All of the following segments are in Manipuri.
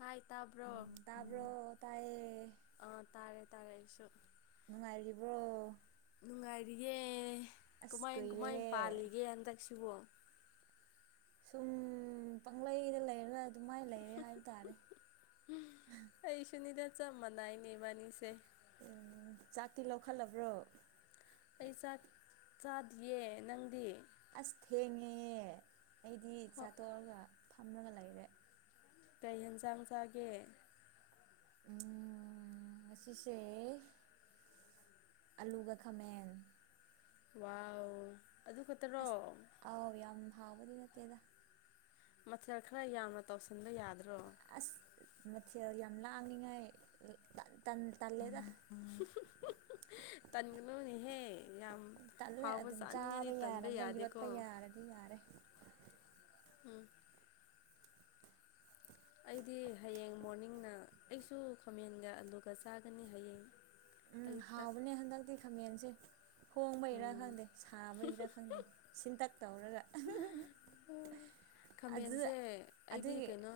ꯍꯥꯏ ꯇꯥꯕ꯭ꯔꯣ ꯇꯥꯕ꯭ꯔꯣ ꯇꯥꯏꯌꯦ ꯑꯥ ꯇꯥꯔꯦ ꯇꯥꯔꯦ ꯑꯩꯁꯨ ꯅꯨꯡꯉꯥꯏꯔꯤꯕ꯭ꯔꯣ ꯑꯦꯦ ꯑꯁ ꯀꯃꯥꯏ ꯀꯃꯥꯏ ꯀꯨꯏꯔꯦꯍꯦ ꯄꯥꯜꯂꯤꯒꯦ ꯍꯟꯗꯛꯁꯤꯕꯣ ꯁꯨꯝ ꯄꯪꯂꯩꯗ ꯂꯩꯅ ꯑꯗꯨꯃꯥꯏꯅ ꯂꯩꯔꯦ ꯍꯥꯏꯕ ꯇꯥꯔꯦ ꯆ ꯃꯅꯥꯏꯅꯤꯕꯅꯤꯁꯦ ꯎꯝ ꯆꯥꯛꯇꯤ ꯂꯧꯈꯠꯂꯕ꯭ꯔꯣ ꯑꯩ ꯆꯥꯛ ꯆꯥꯗ꯭ꯌꯦ ꯅꯪꯗꯤ ꯑꯁ ꯊꯦꯡꯉꯦꯌꯦ ꯑꯩꯗꯤ ꯆꯥꯠꯇꯣꯛꯑꯒ ꯐꯝꯃꯒ ꯂꯩꯔꯦ ꯀꯩ ꯌꯦꯦꯟꯖꯥꯡ ꯅꯨꯡ ꯆꯥꯒꯦ ꯎ ꯁꯤꯁꯦ ꯑꯂꯨꯒꯈꯥ ꯃꯦꯟ ꯋꯥꯎ ꯑꯗꯨ ꯈꯛꯇꯔꯣ ꯍꯥꯎꯕꯅꯤ ꯅꯠꯇꯦꯗ ꯃꯊꯦꯜ ꯈꯔ ꯌꯥꯝꯅ ꯇꯧꯁꯤꯟꯕ ꯌꯥꯗ꯭ꯔꯣ ꯑꯁ ꯃꯊꯦꯜ ꯌꯥꯝ ꯂꯥꯡꯅꯤꯉꯥꯏ ꯇꯜꯂꯦꯗ ꯇꯥꯟꯒꯅꯣꯅꯤꯍꯦ ꯌꯥꯝ ꯌꯥꯝ ꯇꯜꯂꯦ ꯍꯥꯎꯕ ꯑꯗꯨꯝ ꯆꯥꯅꯤꯡꯉꯗꯤ ꯆꯥꯕ ꯇꯟꯕ ꯌꯥꯅꯕ ꯌꯥꯗꯦꯀꯣ ꯌꯣꯠꯄ ꯌꯥꯔꯗꯤ ꯌꯥꯔꯦ ꯎꯝ ꯑꯩꯗꯤ ꯍꯌꯦꯡ ꯃꯣꯔꯅꯤꯡꯅ ꯑꯩꯁꯨ ꯈꯥꯃꯦꯟꯒ ꯑꯂꯨꯒ ꯆꯥꯒꯅꯤ ꯍꯌꯦꯡ ꯎꯝ ꯑꯌꯨꯛꯇ ꯍꯥꯎꯕꯅꯦ ꯍꯟꯗꯛꯇꯤ ꯈꯥꯃꯦꯟꯁꯦ ꯍꯣꯡꯕ ꯏꯔꯥ ꯎꯝ ꯈꯪꯗꯦ ꯁꯥꯕꯩꯔꯥ ꯈꯪꯗꯦ ꯁꯤꯟꯇꯛ ꯇꯧꯔꯒ [unintelligible] ꯈꯥꯃꯦꯟꯁꯦ ꯑꯩꯗꯤ ꯑꯗꯨꯒꯤ ꯀꯩꯅꯣ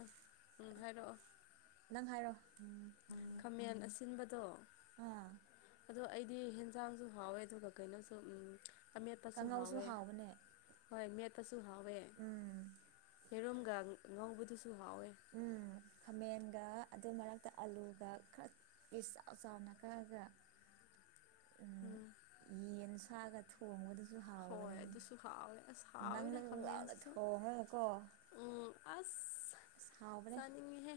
ꯍꯥꯏ ꯅꯪ ꯍꯥꯏꯔꯣ ꯈꯥꯃꯦꯟ ꯑꯁꯤꯟꯕꯗꯣ ꯑꯥ ꯑꯗꯣ ꯑꯩꯗꯤ ꯍꯦꯟꯖꯥꯡꯁꯨ ꯍꯥꯎꯋꯦ ꯑꯗꯨꯒ ꯀꯩꯅꯣꯁꯨ ꯑꯃꯦꯠꯄꯁꯨ ꯀꯥꯡꯉꯧꯁꯨ ꯍꯥꯎꯋꯦ ꯍꯥꯎꯕꯅꯦ ꯍꯣꯏ ꯃꯦꯠꯇꯁꯨ ꯍꯥꯎꯋꯦ ꯎꯝ ꯍꯦꯔꯣꯝꯒ ꯉꯧꯕꯗꯨꯁꯨ ꯁꯨꯍꯋꯦ ꯎꯝ ꯈꯥꯃꯦꯟꯒ ꯑꯗꯨ ꯃꯔꯛꯇ ꯑꯥꯂꯨꯒ ꯈꯔ ꯄꯤꯁ ꯆꯥꯎꯅ ꯀꯛꯑꯒ ꯎꯝ ꯌꯦꯟ ꯁꯥꯒ ꯊꯣꯡꯕꯗ ꯍꯣꯏ ꯑꯗꯨ ꯑꯗꯨꯁꯨ ꯍꯥꯎꯣꯏ ꯑꯁ ꯅꯪ ꯍꯥꯎꯣꯏꯅꯦ ꯅꯪ ꯂꯥꯎꯅ ꯈꯝꯁꯤꯦꯁꯨ ꯊꯣꯡꯉꯒꯀꯣ ꯎꯝ ꯑꯁ ꯑꯁ ꯍꯥꯎꯕꯅꯦ ꯆꯥꯅꯤꯡꯉꯤꯍꯦ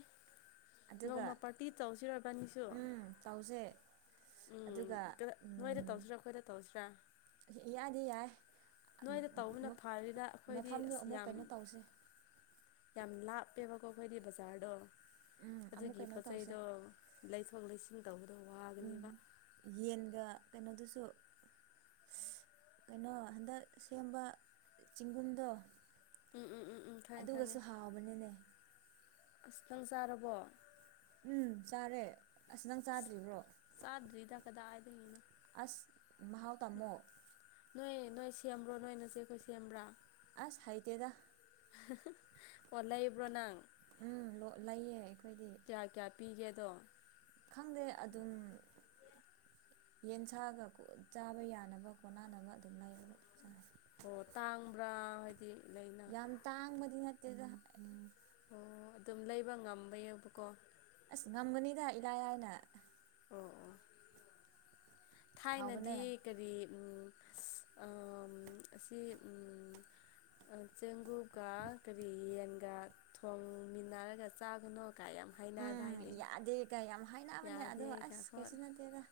ꯑꯗꯨꯒ ꯅꯣꯡꯃ ꯄꯥꯔꯇꯤ ꯆꯥꯎꯧꯁꯤꯔ ꯐꯅꯤꯁꯨ ꯎꯝ ꯇꯧꯁꯦ ꯎꯝ ꯑꯗꯨꯒ ꯅꯣꯏꯗ ꯇꯧꯁꯤꯔꯥ ꯑꯩꯈꯣꯏꯗ ꯇꯧꯁꯤꯔꯥ ꯌꯥꯗꯦ ꯌꯥꯏ ꯅꯣꯏꯗ ꯇꯧꯕꯅ ꯃ- ꯐꯔꯤꯗ ꯑꯩꯈꯣꯏꯗꯤ ꯃꯐꯝꯗꯣ ꯑꯁ ꯑꯃꯨꯛ ꯌꯥꯝ ꯀꯩꯅꯣ ꯇꯧꯁꯦ ꯌꯥꯝ ꯂꯥꯞꯄꯦꯕ ꯑꯩꯣ ꯑꯩꯈꯣꯏꯗꯤ ꯕꯖꯥꯔꯗꯣ ꯎꯝ ꯑꯃꯨꯛ ꯑꯗꯨꯒꯤ ꯀꯩꯅꯣ ꯄꯣꯠꯆ ꯇꯧꯁꯦ ꯆꯩꯗꯣ ꯂꯩꯊꯣꯛ ꯂꯩꯁꯤꯟ ꯇꯧ ꯌꯦꯟꯒ ꯀꯩꯅꯣꯗꯨꯁꯨ ꯀꯩꯅꯣ ꯍꯟꯗꯛ ꯁꯦꯝꯕ ꯆꯤꯡꯒꯨꯝꯗꯣ ꯎꯝ ꯎꯝ ꯎꯝ ꯎꯝ ꯑꯗꯨꯒꯁꯨ ꯍꯥꯎꯕꯅꯤꯅꯦ ꯑꯁꯇꯪ ꯆꯥꯔꯕꯣ ꯎꯝ ꯆꯥꯔꯦ ꯑꯁ ꯅꯪ ꯆꯥꯗ꯭ꯔꯤꯕ꯭ꯔꯣ ꯆꯥꯗ꯭ꯔꯤꯗ ꯀꯗꯥꯏꯗꯒꯤꯅꯣ ꯑꯁ ꯃꯍꯥꯎ ꯇꯥꯝꯃꯣ ꯅꯣꯏ ꯅꯣꯏ ꯁꯦꯝꯕ꯭ꯔꯣ ꯅꯣꯏꯅ ꯆꯦ ꯑꯩꯈꯣꯏ ꯁꯦꯝꯕ꯭ꯔꯥ ꯑꯁ ꯍꯥꯏꯥꯏꯇꯗ ꯑꯣꯟꯂꯕ꯭ꯔꯣꯅꯪ ꯎꯝ ꯂꯣ ꯂꯩꯌꯦ ꯑꯩꯈꯣꯏꯗꯤ ꯀꯌꯥ ꯀꯌꯥ ꯄꯤꯒꯦꯗꯣ ꯈꯪꯗꯦ ꯑꯗꯨꯝ ꯌꯦꯟꯁꯥꯒ ꯆꯥꯕ ꯌꯥꯅꯕ ꯀꯣꯟꯅꯅꯕ ꯑꯗꯨꯝ ꯂꯩꯔꯒ ꯑꯗꯨꯝ ꯆ ꯑꯣ ꯇꯥꯡꯕ꯭ꯔꯥ ꯍꯥꯏꯗꯤ ꯂꯩꯅ ꯌꯥꯝ ꯇꯥꯡꯕꯗꯤ ꯅꯠꯇꯦꯗ ꯑꯣ ꯑꯗꯨꯝ ꯂꯩꯕ ꯉꯝꯕ ꯌꯥꯕꯀꯣ ꯑꯁ ꯉꯝꯒꯅꯤꯗ ꯏꯂꯥꯏ ꯂꯥꯏꯅ ꯑꯣ ꯑꯣ ꯍꯥꯎꯕꯅꯦ ꯊꯥꯏꯅꯗꯤ ꯀꯔꯤ ꯑꯁꯤ ꯆꯦꯡꯒꯨꯞꯒ ꯀꯔꯤ ꯌꯦꯟꯒ ꯊꯣꯡꯃꯤꯟꯅꯔꯒ ꯆꯥꯒꯅꯣ ꯀꯒꯥꯏꯝ ꯎꯝ ꯍꯥꯏꯅꯗꯥꯥꯏꯅꯦ ꯌꯥꯗꯦꯒ ꯌꯥꯝ ꯍꯥꯏꯅꯕꯅꯦ ꯑꯗꯣ ꯌꯥꯗꯦꯗ ꯑꯁ ꯍꯣꯏ ꯀꯩꯁꯨ ꯅꯠꯇꯦꯗ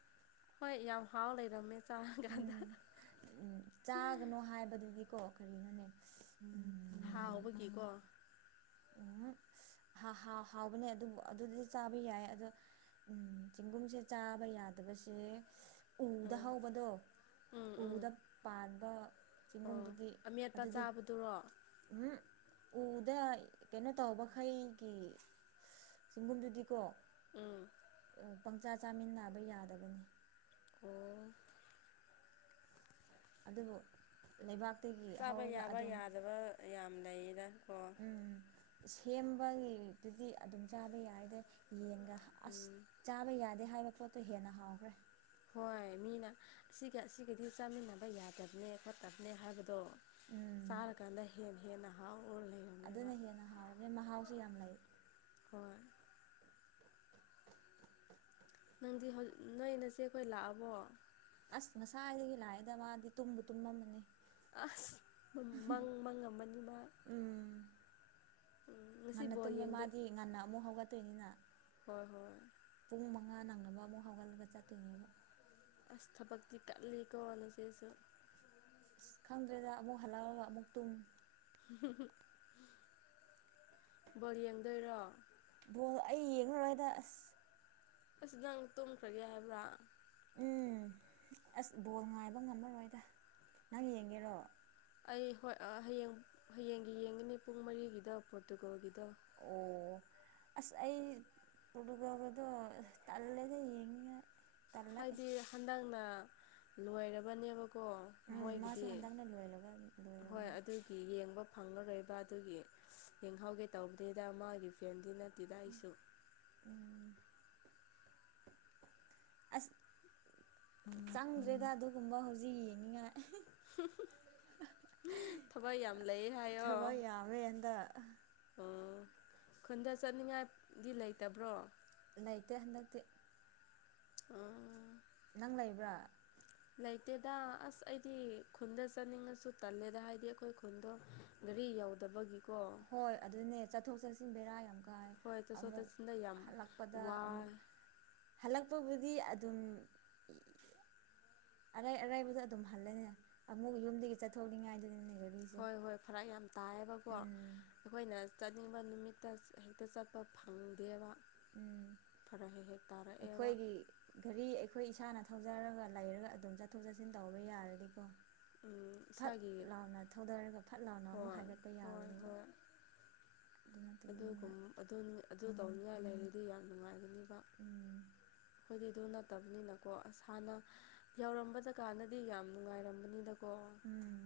ꯍꯣꯏ ꯌꯥꯎ ꯍꯥꯎ ꯂꯩꯔꯝꯃꯦ ꯆꯥ ꯀꯥꯟꯗ ꯎꯝ ꯎꯝ ꯆꯥꯒꯅꯣ ꯍꯥꯏꯕꯗꯨꯗꯤꯀꯣ ꯀꯔꯤꯅꯣꯅꯦ ꯎꯝ ꯍꯥꯎꯕꯒꯤꯀꯣ ꯎꯝ ꯍꯥꯎ ꯍꯥꯎꯕꯅꯦ ꯑꯗꯨꯕꯨ ꯑꯗꯨꯗꯤ ꯆꯥꯕ ꯌꯥꯏ ꯑꯗꯣ ꯎꯝ ꯆꯦꯡꯒꯨꯝꯁꯦ ꯆꯥꯕ ꯌꯥꯗꯕꯁꯦ ꯎꯗ ꯎꯝ ꯍꯧꯕꯗꯣ ꯎꯝ ꯎꯝ ꯎꯗ ꯄꯥꯟ ꯑꯣ ꯆꯤꯡꯒꯨꯝꯗꯨꯗꯤ ꯑꯃꯦꯠꯄ ꯑꯗꯨꯗꯤ ꯆꯥꯕꯗꯨꯔꯣ ꯎꯝ ꯎꯗ ꯀꯩꯅꯣ ꯇꯧꯕꯈꯩꯒꯤ ꯆꯤꯡꯒꯨꯝꯗꯨꯗꯤꯀꯣ ꯎꯝ ꯄꯪꯆꯥ ꯆꯥꯃꯤꯟꯅꯕ ꯌꯥꯗꯕꯅꯤ ꯎ ꯑꯗꯨꯕꯨ ꯂꯩꯕꯥꯛ ꯆꯥꯕ ꯌꯥꯕ ꯌꯥꯗꯕ ꯌꯥꯝ ꯂꯩꯌꯦꯅ ꯎꯝ ꯁꯦꯝꯕꯒꯤꯗꯨꯗꯤ ꯑꯗꯨꯝ ꯆꯥꯕ ꯌꯥꯏꯗ ꯑꯁ ꯎꯝ ꯆꯥꯕ ꯌꯥꯗꯦ ꯍꯥꯏꯕ ꯄꯣꯠꯇꯣ ꯍꯦꯟꯅ ꯍꯥꯎꯈ꯭ꯔꯦ ꯍꯣꯏ ꯃꯤꯅ ꯑꯁꯤꯒ ꯑꯁꯤꯒꯗꯤ ꯆꯥꯃꯤꯟꯅꯕ ꯌꯥꯗꯕꯅꯦ ꯈꯣꯠꯇꯕꯅꯦ ꯍꯥꯏꯕꯗꯣ ꯎꯝ ꯆꯔ ꯀꯥꯟꯗ ꯍꯦ ꯍꯦꯟꯅ ꯍꯥꯥꯎ ꯑꯣꯏ ꯑꯗꯨꯅ ꯍꯦꯟꯅ ꯍꯥꯎꯔꯕꯅꯦ ꯃꯍꯥꯎꯁꯨ ꯌꯥꯝ ꯂꯩ ꯍꯣꯏ ꯅꯪꯗꯤ ꯅꯣꯏ ꯅꯁꯦ ꯑꯩꯈꯣꯏ ꯂꯥꯛꯑꯕꯣ ꯑꯁ ꯉꯁꯥꯏꯗꯒꯤ ꯂꯥꯛꯏꯗ ꯃꯥꯗꯤ ꯇꯨꯝꯕ ꯇꯨꯝꯃꯝꯃꯅꯤ ꯑꯁ ꯃꯪ ꯃꯪꯉꯝꯝꯕꯅꯤ ꯃꯥ ꯎꯝ ꯉꯁꯤ ꯉꯟꯅ ꯕꯣꯜ ꯇꯨꯝꯃꯦ ꯌꯦꯡꯗꯣꯏ ꯃꯥꯗꯤ ꯉꯟꯅ ꯑꯃꯨꯛ ꯍꯧꯒꯠꯇꯣꯏꯅꯤꯅ ꯍꯣꯏ ꯍꯣꯏ ꯄꯨꯡ ꯃꯉꯥ ꯅꯪꯅꯕ ꯑꯃꯨꯛ ꯍꯧꯒꯠꯂꯒ ꯆꯠꯇꯣꯏꯅꯦꯕ ꯑꯁꯚꯛꯇꯤ ꯇꯠꯂꯤꯀꯅ ꯆꯦꯁꯨ ꯑꯁ ꯈꯪꯗ꯭ꯔꯦꯗ ꯑꯃꯨꯛ ꯍꯜꯂꯥꯎꯑꯒ ꯑꯃꯨꯛ ꯇꯨꯝ ꯕꯣꯔ ꯌꯦꯡꯗꯣꯏꯔꯣ ꯕꯣꯜ ꯑꯩ ꯌꯦꯡꯉꯔꯣꯏꯗ ꯑꯁ ꯑꯁ ꯅꯪ ꯇꯨꯝꯈ꯭ꯔꯒꯦ ꯍꯥꯏꯕ꯭ꯔꯥ ꯎꯝ ꯑꯁ ꯕꯣꯜ ꯉꯥꯏꯕ ꯉꯝꯃꯔꯣꯏꯗ ꯅꯪ ꯌꯦꯡꯒꯦꯔꯣ ꯑꯩ ꯍꯣꯏ ꯍꯌꯦꯡ ꯍꯌꯦꯡꯒꯤ ꯌꯦꯡꯒꯅꯤ ꯄꯨꯡ ꯃꯔꯤꯒꯤꯗ ꯄꯣꯔꯇꯨꯒꯣꯜꯒꯤꯗ ꯑꯣ ꯑꯁ ꯑꯩ ꯄꯨꯕꯗꯣ ꯇꯜꯂꯦꯗ ꯌꯦꯡꯉꯉꯥꯏ ꯍꯥꯏꯗꯤ ꯍꯟꯗꯛꯅ ꯂꯣꯏꯔꯕꯅꯦꯕ ꯀꯣ ꯎꯝ ꯃꯥꯁꯨ ꯃꯣꯏꯒꯤꯗꯤ ꯍꯟꯗꯛꯅ ꯂꯣꯏꯔꯒ ꯍꯣꯏ ꯂꯣꯏꯔꯕꯅꯤ ꯑꯗꯨꯒꯤ ꯌꯦꯡꯕ ꯐꯪꯉꯔꯣꯏꯕ ꯑꯗꯨꯒꯤ ꯌꯦꯡꯍꯧꯒꯦ ꯇꯧꯕꯗꯨꯩꯗ ꯃꯥꯒꯤ ꯐ꯭ꯔꯦꯟꯗꯤ ꯅꯠꯇꯦꯗ ꯑꯩꯁꯨ ꯎꯝ ꯑꯁ ꯆꯪꯗ꯭ꯔꯦꯗ ꯑꯗꯨꯒꯨꯝꯕ ꯍꯧꯖꯤꯛ ꯌꯦꯡꯉꯉꯥꯏ ꯊꯋꯥꯏ ꯌꯥꯝ ꯂꯩ ꯍꯥꯏꯌꯣ ꯊꯕꯛ ꯌꯥꯝꯃꯦ ꯍꯟꯗꯛ ꯑꯣ ꯈꯨꯟꯗ ꯆꯠꯅꯤꯡꯉꯥꯏꯗꯤ ꯂꯩꯇꯕ꯭ꯔꯣ ꯂꯩꯥꯏꯇ ꯍꯅꯗꯤ ꯎ ꯅꯪ ꯂꯩꯕ꯭ꯔꯥ ꯂꯩꯇꯦꯗ ꯑꯁ ꯑꯩꯗꯤ ꯈꯨꯟꯗ ꯆꯠꯅꯤꯡꯉꯁꯨ ꯇꯜꯂꯦꯗ ꯍꯥꯏꯗꯤ ꯑꯩꯈꯣꯏ ꯈꯨꯟꯗꯣ ꯄ ꯌꯥꯎꯗꯕꯒꯤ ꯍꯣꯏ ꯑꯗꯨꯅꯦ ꯆꯠꯊꯣꯛ ꯆꯠꯁꯤꯟ ꯕꯦꯔꯥ ꯌꯥꯝ ꯍꯣꯏ ꯆꯠꯊꯣꯛ ꯑꯃꯨꯛ ꯆꯠꯁꯤꯟꯗ ꯌꯥꯝ ꯍꯜꯂꯛꯄꯗ ꯋꯥꯏ ꯑꯃꯨꯛ ꯍꯛ ꯑꯄꯕꯨꯗꯤ ꯑꯗꯨꯝ ꯑꯔꯩ ꯑꯔꯥꯏꯕꯗ ꯑꯗꯨꯝ ꯍꯜꯂꯅꯦ ꯑꯃꯨꯛ ꯌꯨꯝꯗꯒꯤ ꯆꯠꯊꯣꯛꯅꯤꯡꯉꯥꯏꯗꯨꯅꯤꯅꯦ ꯒꯥꯔꯤꯁꯦ ꯍꯣꯏ ꯍꯣꯏ ꯐꯔꯛ ꯌꯥꯝ ꯇꯥꯏꯌꯦꯕꯀꯣ ꯎꯝ ꯑꯩꯈꯣꯏꯅ ꯆꯠꯅꯤꯡꯕ ꯅꯨꯃꯤꯠꯇ ꯍꯦꯛꯇ ꯆꯠꯄ ꯐꯪꯗꯦꯕ ꯎꯝ ꯐꯔꯛ ꯍꯦꯛ ꯍꯦꯛ ꯇꯥꯔꯛꯑꯦꯕ ꯑꯩꯈꯣꯏꯒꯤ ꯘꯔꯤ ꯑꯩꯈꯣꯏ ꯏꯁꯥꯅ ꯊꯧꯖꯔꯒ ꯂꯩꯔꯒ ꯑꯗꯨꯝ ꯆꯠꯊꯣꯛ ꯆꯠꯁꯤꯟ ꯇꯧꯕ ꯌꯥꯔꯗꯤꯀꯣ ꯐꯠ ꯏꯁꯥꯒꯤ ꯂꯥꯎꯅ ꯊꯧꯗꯔꯒ ꯐꯠ ꯂꯥꯎꯅ ꯑꯃꯨꯛ ꯍꯣꯏ ꯍꯥꯏꯒꯠꯄ ꯌꯥꯕꯅꯦꯕ [unintelligible] ꯑꯗꯨꯒ ꯅꯠꯇꯕꯅꯤꯅ ꯑꯗꯨ ꯇꯧꯅꯤꯉꯥꯏ ꯂꯩꯔꯗꯤ ꯌꯥꯝ ꯅꯨꯡꯉꯥꯏꯒꯅꯤ ꯎꯝ ꯑꯩꯈꯣꯏꯗꯤ ꯑꯗꯨ ꯅꯠꯇꯕꯅꯤꯅꯀꯣꯁꯥꯟꯅ ꯌꯧꯔꯝꯕꯗꯀꯥꯟꯗꯗꯤ ꯌꯥꯝ ꯅꯨꯡꯉꯥꯏꯔꯝꯕꯅꯤꯅꯀꯣ ꯎꯝ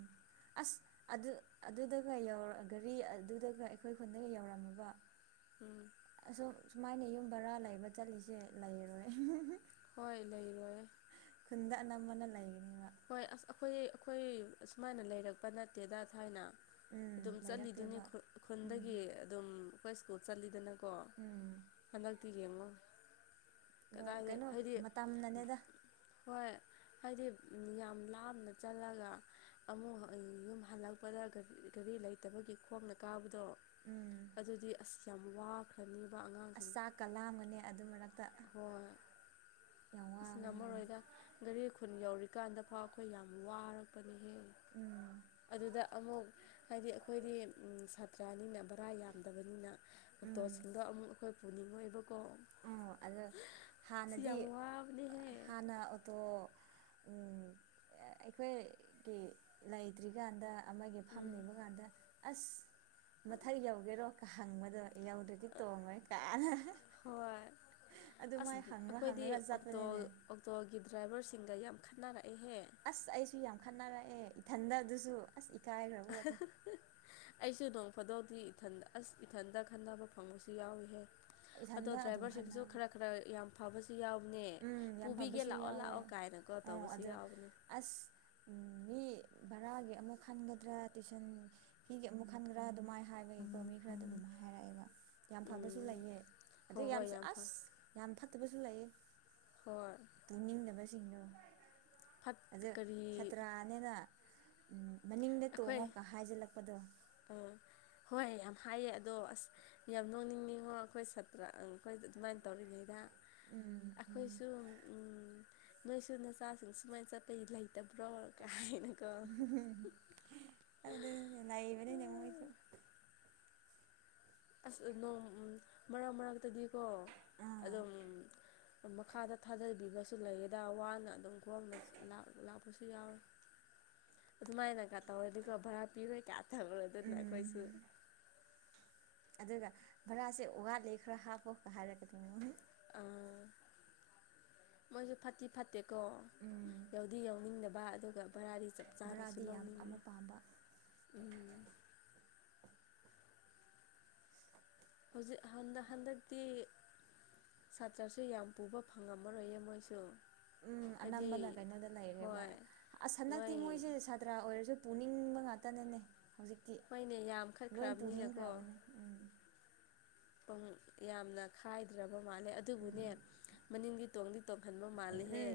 ꯑꯁ ꯑꯗꯨ ꯑꯗꯨꯗꯒ ꯌꯧ ꯒꯥꯔꯤ ꯑꯗꯨꯗꯒ ꯑꯩꯈꯣꯏ ꯈꯨꯟꯗꯒ ꯌꯧꯔꯝꯃꯕ ꯎꯝ ꯑꯁꯨꯝ ꯁꯨꯃꯥꯏꯅ ꯌꯨꯝ ꯕꯔꯥ ꯂꯩꯕ ꯆꯠꯂꯤꯁꯦ ꯂꯩꯔꯣꯏ ꯍꯣꯏ ꯂꯩꯔꯣꯏꯌꯦ ꯈꯨꯟꯗ ꯑꯅꯝꯕꯅ ꯂꯩꯒꯅꯤ ꯍꯣꯏ ꯑꯁ ꯑꯩꯈꯣꯏ ꯑꯩꯈꯣꯏ ꯑ ꯁꯁꯨꯃꯥꯏꯅ ꯂꯩꯔꯛꯄ ꯅꯠꯇꯦꯗ ꯊꯥꯏꯅ ꯎꯝ ꯑꯗꯨꯝ ꯆꯠꯂꯤꯗꯨꯅꯤ ꯂꯩꯔꯛꯇꯦꯕ ꯎꯝ ꯈꯨꯟꯗꯒꯤ ꯑꯗꯨꯝ ꯑꯩꯈꯣꯏ ꯁ꯭ꯀꯨꯜ ꯆꯠꯂꯤꯗꯅ ꯀꯣ ꯎꯝ ꯍꯟꯗꯛꯇꯤ ꯌꯦꯡꯉꯣ ꯂꯣꯏ ꯀꯗꯥꯏꯗ ꯀꯩꯅꯣ ꯍꯥꯏꯗꯤ ꯃꯇꯝꯅꯅꯦꯗ ꯍꯣꯏ ꯍꯥꯏꯗꯤ [inaudible] ꯌꯥꯝ ꯂꯥꯞꯅ ꯆꯜꯂꯒ ꯑꯃꯨꯛ ꯌꯨꯝ ꯍꯜꯂꯛꯄꯗ ꯒꯥꯔꯤ ꯂꯩꯇꯕꯒꯤ ꯈꯣꯡꯅ ꯀꯥꯎꯕ ꯑꯗꯣ ꯎꯝ ꯑꯗꯨꯗꯤ ꯑꯁ ꯌꯥꯝ ꯋꯥꯈ꯭ꯔꯅꯤ ꯑꯁꯥ ꯀꯂꯥ ꯑꯃꯅꯦ ꯑꯗꯨ ꯃꯔ ꯍꯣꯏ ꯑꯁꯤꯅ ꯋꯥꯕꯅꯤꯅꯦ ꯃꯔꯔꯣꯏꯗ ꯒꯥꯔꯤ ꯈꯨꯟ ꯌꯧꯔꯤꯀꯥꯟꯗꯐꯥꯎ ꯑꯩꯈꯣꯏ ꯌꯥꯝ ꯋꯥꯔꯛꯄꯅꯦꯍꯦ ꯎꯝ ꯑꯗꯨꯗ ꯑꯃꯨꯛ ꯍꯥꯏꯗꯤ ꯑꯩꯈꯣꯏꯗꯤ ꯁꯥꯇ꯭ꯔ ꯑꯅꯤꯅ ꯏ ꯌꯥꯝꯗꯕꯅꯤꯅ ꯎꯝ ꯗꯇꯣꯁꯤꯡꯗꯣ ꯑꯃꯨꯛ ꯑꯩꯈꯣꯏ ꯄꯨꯅꯤꯡꯉ ꯑꯣꯏꯕ ꯑꯣ ꯑꯗꯨ ꯁꯤ ꯍꯥꯟꯅꯗꯤ ꯌꯥꯝ ꯋꯥꯕꯅꯦꯍꯦ ꯍꯥꯟꯅ ꯑꯣꯇꯣ ꯑꯩꯈꯣꯏꯒꯤ ꯂꯩꯇ꯭ꯔꯤꯀꯥꯟꯗ ꯑꯃꯒꯤ ꯎꯝ ꯐꯝꯅꯤꯕ ꯀꯥꯟꯗ ꯑꯁ ꯃꯊꯛ ꯌꯧꯒꯦꯔꯣ ꯍꯪꯕꯗꯣ ꯌꯧꯗ꯭ꯔꯗꯤ ꯇꯣꯡꯉꯣꯏ ꯀꯥꯟꯅ ꯍꯣꯏ ꯑꯁ ꯑꯩꯈꯣꯏꯗꯤꯛꯇꯣ ꯆꯠꯄꯅꯤꯅꯦ ꯑꯣꯛꯇꯣꯒꯤ ꯗ꯭ꯔꯥꯏꯚꯔꯁꯤꯡꯒ ꯌꯥꯝ ꯈꯟꯅꯔ ꯑꯁ ꯑꯩꯁꯨ ꯌꯥꯝ ꯈꯠꯅꯔꯛꯑꯦ ꯏꯊꯟꯗ ꯑꯗꯨꯁꯨ ꯑꯁ ꯏꯀꯥꯏꯈ꯭ꯔꯕ ꯄꯣꯠꯅꯤ ꯑꯩꯁꯨ ꯅꯣꯡ ꯐꯣꯗꯣꯗꯤ ꯏꯊꯟꯗ ꯑꯁ ꯏꯊꯟꯗ ꯈꯟꯅꯕ ꯐꯪꯕꯁꯨ ꯌꯥꯎꯏꯤꯍꯦ ꯑꯗꯣ ꯏꯊꯟꯗ ꯑꯗꯨꯝ ꯗ꯭ꯔꯥꯏꯚꯔꯁꯤꯡꯗꯨꯁꯨ ꯈꯠꯅꯩ ꯈꯔ ꯈꯔ ꯌꯥꯝ ꯐꯕꯁꯨ ꯌꯥꯎꯕꯅꯦ ꯎꯝ ꯌꯥꯝ ꯄꯨꯕꯤꯒꯦ ꯐꯕꯁꯨ ꯂꯥꯛꯑꯣ ꯌꯥꯎꯋꯦ ꯂꯥꯛꯑꯣ ꯀꯥꯏꯅꯀꯣ ꯑꯣ ꯇꯧꯕꯁꯨ ꯑꯗ ꯌꯥꯎꯕꯅꯦ ꯑꯁ ꯎꯝ ꯃꯤ ꯚꯔꯥꯒꯤ ꯑꯃꯨꯛ ꯈꯟꯒꯗ꯭ꯔꯥ ꯇꯨꯏꯁꯟ ꯐꯤꯒꯤ ꯑꯃꯨꯛ ꯈꯟꯒ꯭ꯔꯥ ꯑꯗꯨꯃꯥꯏꯅ ꯍꯥꯏꯕꯒꯤꯀꯣ ꯃꯤ ꯈꯔꯗ ꯑꯗꯨꯝ ꯍꯥꯏꯔꯛꯑꯦꯕ ꯌꯥꯝ ꯐꯕꯁꯨ ꯎꯝ ꯂꯩꯌꯦ ꯍꯣꯏ ꯑꯗꯨꯩ ꯌꯥꯝ ꯍꯣꯏ ꯐ ꯑꯁ ꯌꯥꯝ ꯑꯝ ꯐꯠꯇꯠꯕꯁꯨ ꯂ ꯂꯩꯌꯦ ꯍꯣꯏ ꯄꯨꯅꯤꯡꯗꯕꯁꯤꯡꯗꯣ ꯐꯠ ꯑ ꯀꯔꯤ ꯁꯥꯇ꯭ꯔꯥꯅꯤꯅ ꯎꯝ ꯃꯅꯤꯡꯗ ꯑꯩꯈꯣꯏ ꯇꯣꯡꯉꯣꯀ ꯍꯥꯏꯖꯤꯜꯂꯛꯄꯗꯣ ꯑꯩ ꯌꯥꯝ ꯍꯥꯏꯌꯦ ꯑꯗꯣ ꯑꯁ ꯌꯥꯝ ꯅꯣꯡꯅꯤꯡꯉꯉꯣ ꯑꯩꯈꯣꯏ ꯁꯥꯇ꯭ꯔ ꯑꯩꯈꯣꯏ ꯑꯗꯨꯃꯥꯏꯅ ꯇꯧꯔꯤꯉꯩꯗ ꯎꯝ ꯑꯩꯈꯣꯏꯁꯨ ꯅꯣꯏꯁꯨ ꯅꯆꯥꯁꯤꯡ ꯁꯨꯃꯥꯏꯅ ꯆꯠꯄꯒꯤ ꯂꯩꯇꯕ꯭ꯔꯣ ꯀꯥꯏꯅ ꯑꯗꯤ ꯂꯏꯕꯅꯤ ꯃꯁꯨ ꯑꯁ ꯅꯣꯡ ꯃꯔꯛ ꯃꯔꯛꯇꯗꯤꯀꯣ ꯑꯥ ꯑꯗꯨꯝ ꯃꯈꯥꯗ ꯊꯥꯗꯕꯤꯕꯁꯨ ꯂꯩꯌꯦꯦꯗ ꯋꯥꯅ ꯑꯗꯨꯝ ꯈꯒꯣꯅ ꯂꯥꯛꯄꯁꯨ ꯌꯥꯎꯋꯤ [inaudible] ꯑꯗꯨꯃꯥꯏꯅꯀꯥ ꯇꯧꯔꯗꯤꯀꯣ ꯚꯔꯥ ꯄꯤꯔꯣꯏ ꯀ ꯇꯧꯔꯣꯏ ꯑꯗꯨ ꯎꯝ ꯅꯈꯣꯏꯁꯨ ꯑꯗꯨꯒ ꯚꯔꯥꯁꯦ ꯑꯣ ꯋꯥ ꯂꯩ ꯈꯔ ꯍꯥꯞꯄꯣꯒ ꯍꯥꯏꯔꯒꯗꯤ ꯃ ꯑ ꯃꯣꯏꯁꯨ ꯐꯥꯇꯤ ꯐꯇꯦ ꯀꯣ ꯎꯝ ꯌꯥꯎꯗꯤ ꯌꯥꯎꯅꯤꯡꯗꯕ ꯑꯗꯨꯒ ꯕꯔꯥꯗꯤ ꯆꯞ ꯆꯥꯅꯁꯨ ꯚꯔꯥꯗꯤ ꯌꯥꯝ ꯂꯧꯅꯤꯡꯉꯤ ꯑꯃꯨꯛ ꯄꯥꯝꯕ ꯎ ꯍꯧꯖꯤꯛ ꯍꯟꯗ ꯍꯟꯗꯛꯇꯤ ꯁꯥꯇ꯭ꯔꯁꯨ ꯌꯥꯝ ꯄꯨꯕ ꯐꯪꯉꯝꯃꯔꯣꯏꯌꯦ ꯃꯣꯏꯁꯨ ꯎꯝ ꯍꯥꯏꯗꯤ ꯑꯅꯝꯕꯅ ꯀꯩꯅꯣꯗ ꯂꯩꯔꯦꯕ ꯍꯣꯏ ꯍꯟꯗꯛꯇꯤ ꯂꯣꯏ ꯃꯣꯏꯁꯦ ꯁꯥꯇ꯭ꯔ ꯑꯣꯏꯔꯁꯨ ꯄꯨꯅꯤꯡꯕ ꯉꯥꯛꯇꯅꯦꯅꯦ ꯍꯧꯖꯤꯛꯇꯤ ꯍꯣꯏꯅꯦ ꯌꯥꯝ ꯂꯣꯏ ꯈꯠꯈ꯭ꯔꯕꯅꯤꯅꯀꯣ ꯄꯨꯅꯤꯡꯈ꯭ꯔꯕꯅꯦ ꯎꯝ ꯄ ꯌꯥꯝꯅ ꯈꯥꯏꯗ꯭ꯔꯕ ꯃꯥꯜꯂꯦ ꯑꯗꯨꯕꯨꯅꯦ ꯃꯅꯤꯡꯒꯤ ꯇꯣꯡꯗꯤ ꯇꯣꯡꯍꯟꯕ ꯃꯥꯜꯂꯦꯍꯦ ꯎꯝ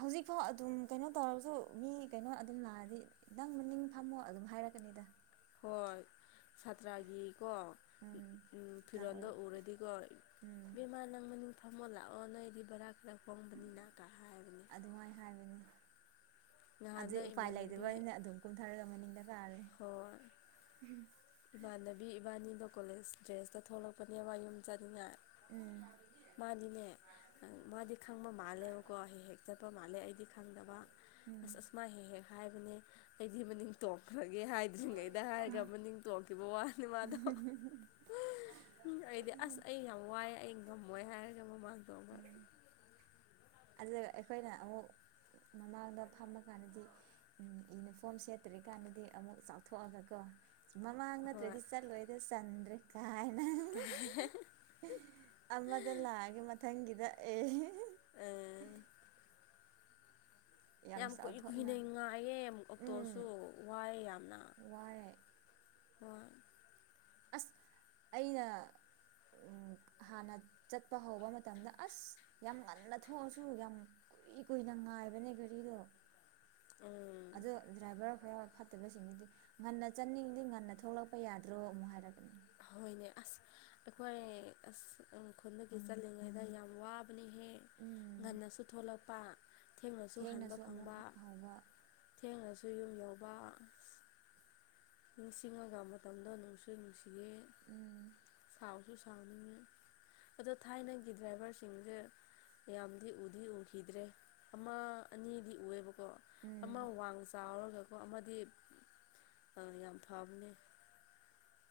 ꯍꯧꯖꯤꯛꯐꯥꯎ ꯑꯗꯨꯝ ꯀꯩꯅꯣ ꯇꯧꯔꯁꯨ ꯃꯤ ꯀꯩꯅꯣ ꯑꯗꯨꯝ ꯂꯥꯛꯑꯗꯤ ꯅꯪ ꯃꯅꯤꯡ ꯐꯝꯃꯣ ꯑꯗꯨꯝ ꯍꯥꯏꯔꯛꯀꯅꯤꯗ ꯍꯣꯏ ꯁꯥꯇꯔꯥꯒꯤ ꯀꯣ ꯎꯝ ꯁꯥꯇ꯭ꯔ ꯐꯤꯔꯣꯜꯗ ꯑꯣꯏ ꯎꯔꯗꯤꯀꯣ ꯎꯝ ꯕꯦꯃꯥ ꯅꯪꯕ ꯐꯝꯃꯣ ꯂꯥꯛꯑꯣ ꯅꯣꯏꯗꯤ ꯕꯔꯥ ꯈꯔ ꯍꯣꯡꯕꯅꯤꯅ ꯀ ꯍꯥꯏꯕꯅꯤ ꯑꯗꯨ ꯎꯄꯥꯏ ꯏꯃꯥꯟꯅꯕꯤ ꯂꯩꯇꯕꯅ ꯑꯗꯨꯝ ꯀꯨꯝꯊꯔꯒ ꯃꯅꯤꯡꯗ ꯀꯥꯔꯦ ꯍꯣꯏ ꯏꯃꯥꯟꯅꯕꯤ ꯏꯕꯥꯅꯤꯗꯣ ꯀꯣꯂꯦꯖ ꯗ꯭ꯔꯦꯁꯇ ꯊꯣꯛꯂꯛꯄꯅꯦ ꯋꯥ ꯌꯨꯝ ꯆꯥꯅꯤꯡꯉꯥꯏ ꯎꯝ ꯃꯥꯗꯤꯅꯦ ꯃꯥꯗꯤ ꯈꯪꯕ ꯃꯥꯜꯂꯦꯕꯀꯣ ꯍꯦꯛ ꯍꯦꯛ ꯆꯠꯄ ꯃꯥꯜꯂꯦ ꯑꯩꯗꯤ ꯈꯪꯗꯕ ꯎꯝ ꯑꯁ ꯑꯁꯃꯥꯏ ꯍꯦꯛ ꯍꯦꯛ ꯍꯥꯏꯕꯅꯦ ꯑꯩꯗꯤ ꯃꯅꯤꯡ ꯇꯣꯡꯈ꯭ꯔꯦ ꯒꯦ ꯍꯥꯏꯗ꯭ꯔꯤꯉꯩꯗ ꯍꯥꯏꯔꯒ ꯃꯅꯤꯡ ꯇꯣꯡꯈꯤꯕ ꯋꯥꯅꯦ ꯃꯥꯗꯣ ꯎ ꯑꯩꯗꯤ ꯑꯁ ꯑꯩ ꯌꯥꯝ ꯋꯥ ꯑꯩ ꯑꯩꯉꯝꯃꯣꯏ ꯍꯥꯏꯔꯒ ꯃꯃꯥꯡꯗ ꯑꯗꯨ ꯑꯩꯈꯣꯏꯅ ꯑꯃꯨꯛ ꯃꯃꯥꯡꯗ ꯐꯝꯃꯀꯥꯟꯗꯗꯤ ꯌꯨꯅꯤꯐꯣꯝ ꯁꯦꯠꯇ꯭ꯔꯤꯀꯥꯟꯗꯗꯤ ꯑꯃꯨꯛ ꯆꯥꯎꯊꯣꯛꯑꯒꯀꯣ ꯃꯃꯥꯡ ꯍꯣꯏ ꯅꯠꯇ꯭ꯔꯦꯗꯤ ꯆꯠꯂꯣꯏꯗ ꯆꯟꯗ꯭ꯔꯦ ꯍꯥꯏꯅ ꯑꯃꯗ ꯂꯥꯛꯑꯒꯦ ꯃꯊꯪꯒꯤꯗ ꯑꯦ ꯑꯦ ꯌꯥꯝ ꯀꯨꯏ ꯀꯨꯏꯅ ꯉꯥꯏꯌꯦ ꯎꯝ ꯑꯣꯛꯇꯣꯁꯨ ꯋꯥꯏꯑ ꯌꯥꯝꯅ ꯍꯦꯛ ꯍꯣꯏ꯫ ꯑꯁ ꯑꯩꯅ ꯎꯝ ꯍꯥꯟꯅ ꯆꯠꯄ ꯍꯧꯕ ꯃꯇꯝꯗ ꯑꯁ ꯌꯥꯝ ꯉꯟꯅ ꯊꯣꯛꯑꯁꯨ ꯌꯥꯝ ꯀꯨꯏ ꯀꯨꯏꯅ ꯉꯥꯏꯕꯅꯦ ꯒꯥꯔꯤꯗꯣ ꯎꯝ ꯑꯗꯣ ꯗ꯭ꯔꯥꯏꯚꯔ ꯈꯔ ꯐꯠꯇꯕꯁꯤꯡꯁꯤꯗꯤ ꯉꯟꯅ ꯆꯠꯅꯤꯡꯉꯗꯤ ꯉꯟꯅ ꯊꯣꯛꯂꯛꯄ ꯌꯥꯗ꯭ꯔꯣ ꯑꯃꯨꯛ ꯍꯥꯏꯔꯛꯀꯅꯤ ꯍꯣꯏꯅꯦ ꯑꯁ ꯑꯩꯈꯣꯏ ꯑꯁ ꯈꯨꯟꯗꯒꯤ ꯆꯠꯂꯤꯉꯩꯗ ꯌꯥꯝ ꯋꯥꯕ ꯑꯗꯨꯅ ꯍꯦ ꯎꯝ ꯉꯟꯅꯁꯨ ꯊꯣꯛꯂꯛꯄ ꯊꯦꯡꯅꯁꯨ ꯍꯟꯕ ꯑꯃꯨꯛ ꯐꯪꯕ ꯍꯧꯕ ꯊꯦꯡꯉꯁꯨ ꯌꯨꯝ ꯌꯥꯎꯕ ꯅꯤꯡꯁꯤꯡꯉꯒ ꯃꯇꯝꯗꯣ ꯅꯨꯡꯁꯨ ꯅꯨꯡꯁꯤꯌꯦ ꯎꯝ ꯁꯥꯎꯁꯨ ꯁꯥꯎꯅꯤꯡꯉꯤ ꯑꯗꯣ ꯊꯥꯏꯅꯒꯤ ꯗ꯭ꯔꯥꯏꯚꯔꯁꯤꯡꯁꯦ ꯃꯌꯥꯝꯗꯤ ꯎꯗꯤ ꯎꯈꯤꯗ꯭ꯔꯦ ꯑꯃ ꯑꯅꯤꯗꯤ ꯎꯑꯕ ꯀꯣ ꯎꯝ ꯑꯃ ꯋꯥꯡ ꯆꯥꯎꯔꯒꯀꯣ ꯑꯃꯗꯤ ꯑꯥ ꯌꯥꯝ ꯐꯥꯕꯅꯦ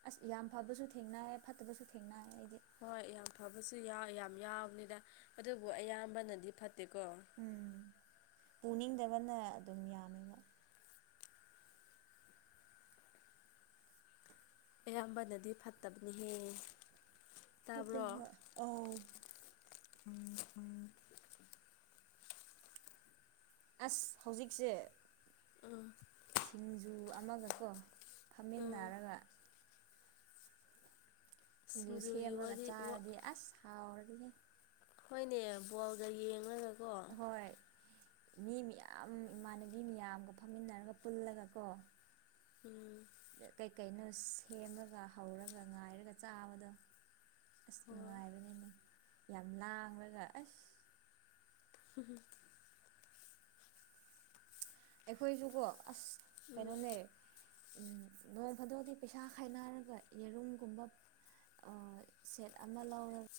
ꯑꯁ ꯌꯥꯝ ꯐꯕꯁꯨ ꯊꯦꯡꯅꯩ ꯐꯠꯇꯕꯁꯨ ꯊꯦꯡꯅꯏꯌꯦꯗꯤ ꯍꯣꯏ ꯌꯥꯝ ꯐꯕꯁꯨ ꯌꯥꯝ ꯌꯥꯎꯕꯅꯤꯗ ꯑꯗꯨꯕꯨ ꯑꯌꯥꯝꯕꯅꯗꯤ ꯐꯠꯇ ꯇꯦꯀꯣ ꯎꯝ ꯄꯨꯅꯤꯡꯗꯕꯅ ꯑꯗꯨꯝ ꯌꯥꯝꯃꯦꯕ ꯑꯌꯥꯝꯕꯅꯗꯤ ꯐꯠꯇꯕꯅꯤꯍꯦ ꯐꯠꯇ ꯇꯥꯕ꯭ꯔꯣ ꯍꯣꯏ ꯑꯥꯎ ꯎꯝ ꯎꯝ ꯑꯁ ꯍꯧꯖꯤꯛꯁꯦ ꯎꯝ ꯁꯤꯡꯖꯨ ꯑꯃꯒꯀꯣ ꯎꯝ ꯐꯝꯃꯤꯟꯅꯔꯒ ꯁꯤꯡꯖꯨ ꯁꯤꯡꯖꯨꯒꯤ ꯁꯦꯝꯃꯒ ꯋꯥꯔꯤ ꯆꯥꯔꯗꯤ ꯑꯁ ꯍꯥꯎꯔꯗꯤꯍꯦ ꯍꯣꯏꯅꯦ ꯕꯣꯜꯗ ꯌꯦꯡꯉꯒ ꯍꯣꯏ ꯃꯤ ꯃꯌꯥꯝ ꯏꯃꯥꯟꯅꯕꯤ ꯃꯌꯥꯝꯒ ꯐꯝꯃꯤꯟꯅꯔꯒ ꯄꯨꯜꯂꯒꯀꯣ ꯎꯝ ꯀꯩ ꯀꯩꯅꯣ ꯁꯦꯝꯃꯒ ꯍꯧꯔꯒ ꯉꯥꯏꯔꯒ ꯆꯥꯕꯗꯣ ꯑꯁ ꯍꯣꯏ ꯅꯨꯡꯉꯥꯏꯕꯅꯤꯅꯦ ꯌꯥꯝ ꯂꯥꯡꯂꯒ ꯑꯁ ꯎꯝ ꯑꯩꯈꯣꯏꯁꯨꯀꯣ ꯑꯁ ꯎꯝ ꯀꯩꯅꯣꯅꯦ ꯅꯣꯡ ꯐꯥꯗꯣꯛꯗꯤ ꯄꯩꯁꯥ ꯈꯥꯏꯅꯔꯒ ꯌꯦꯔꯨꯝꯒꯨꯝꯕ ꯁꯦꯠ ꯑꯃ ꯂꯧꯔꯒ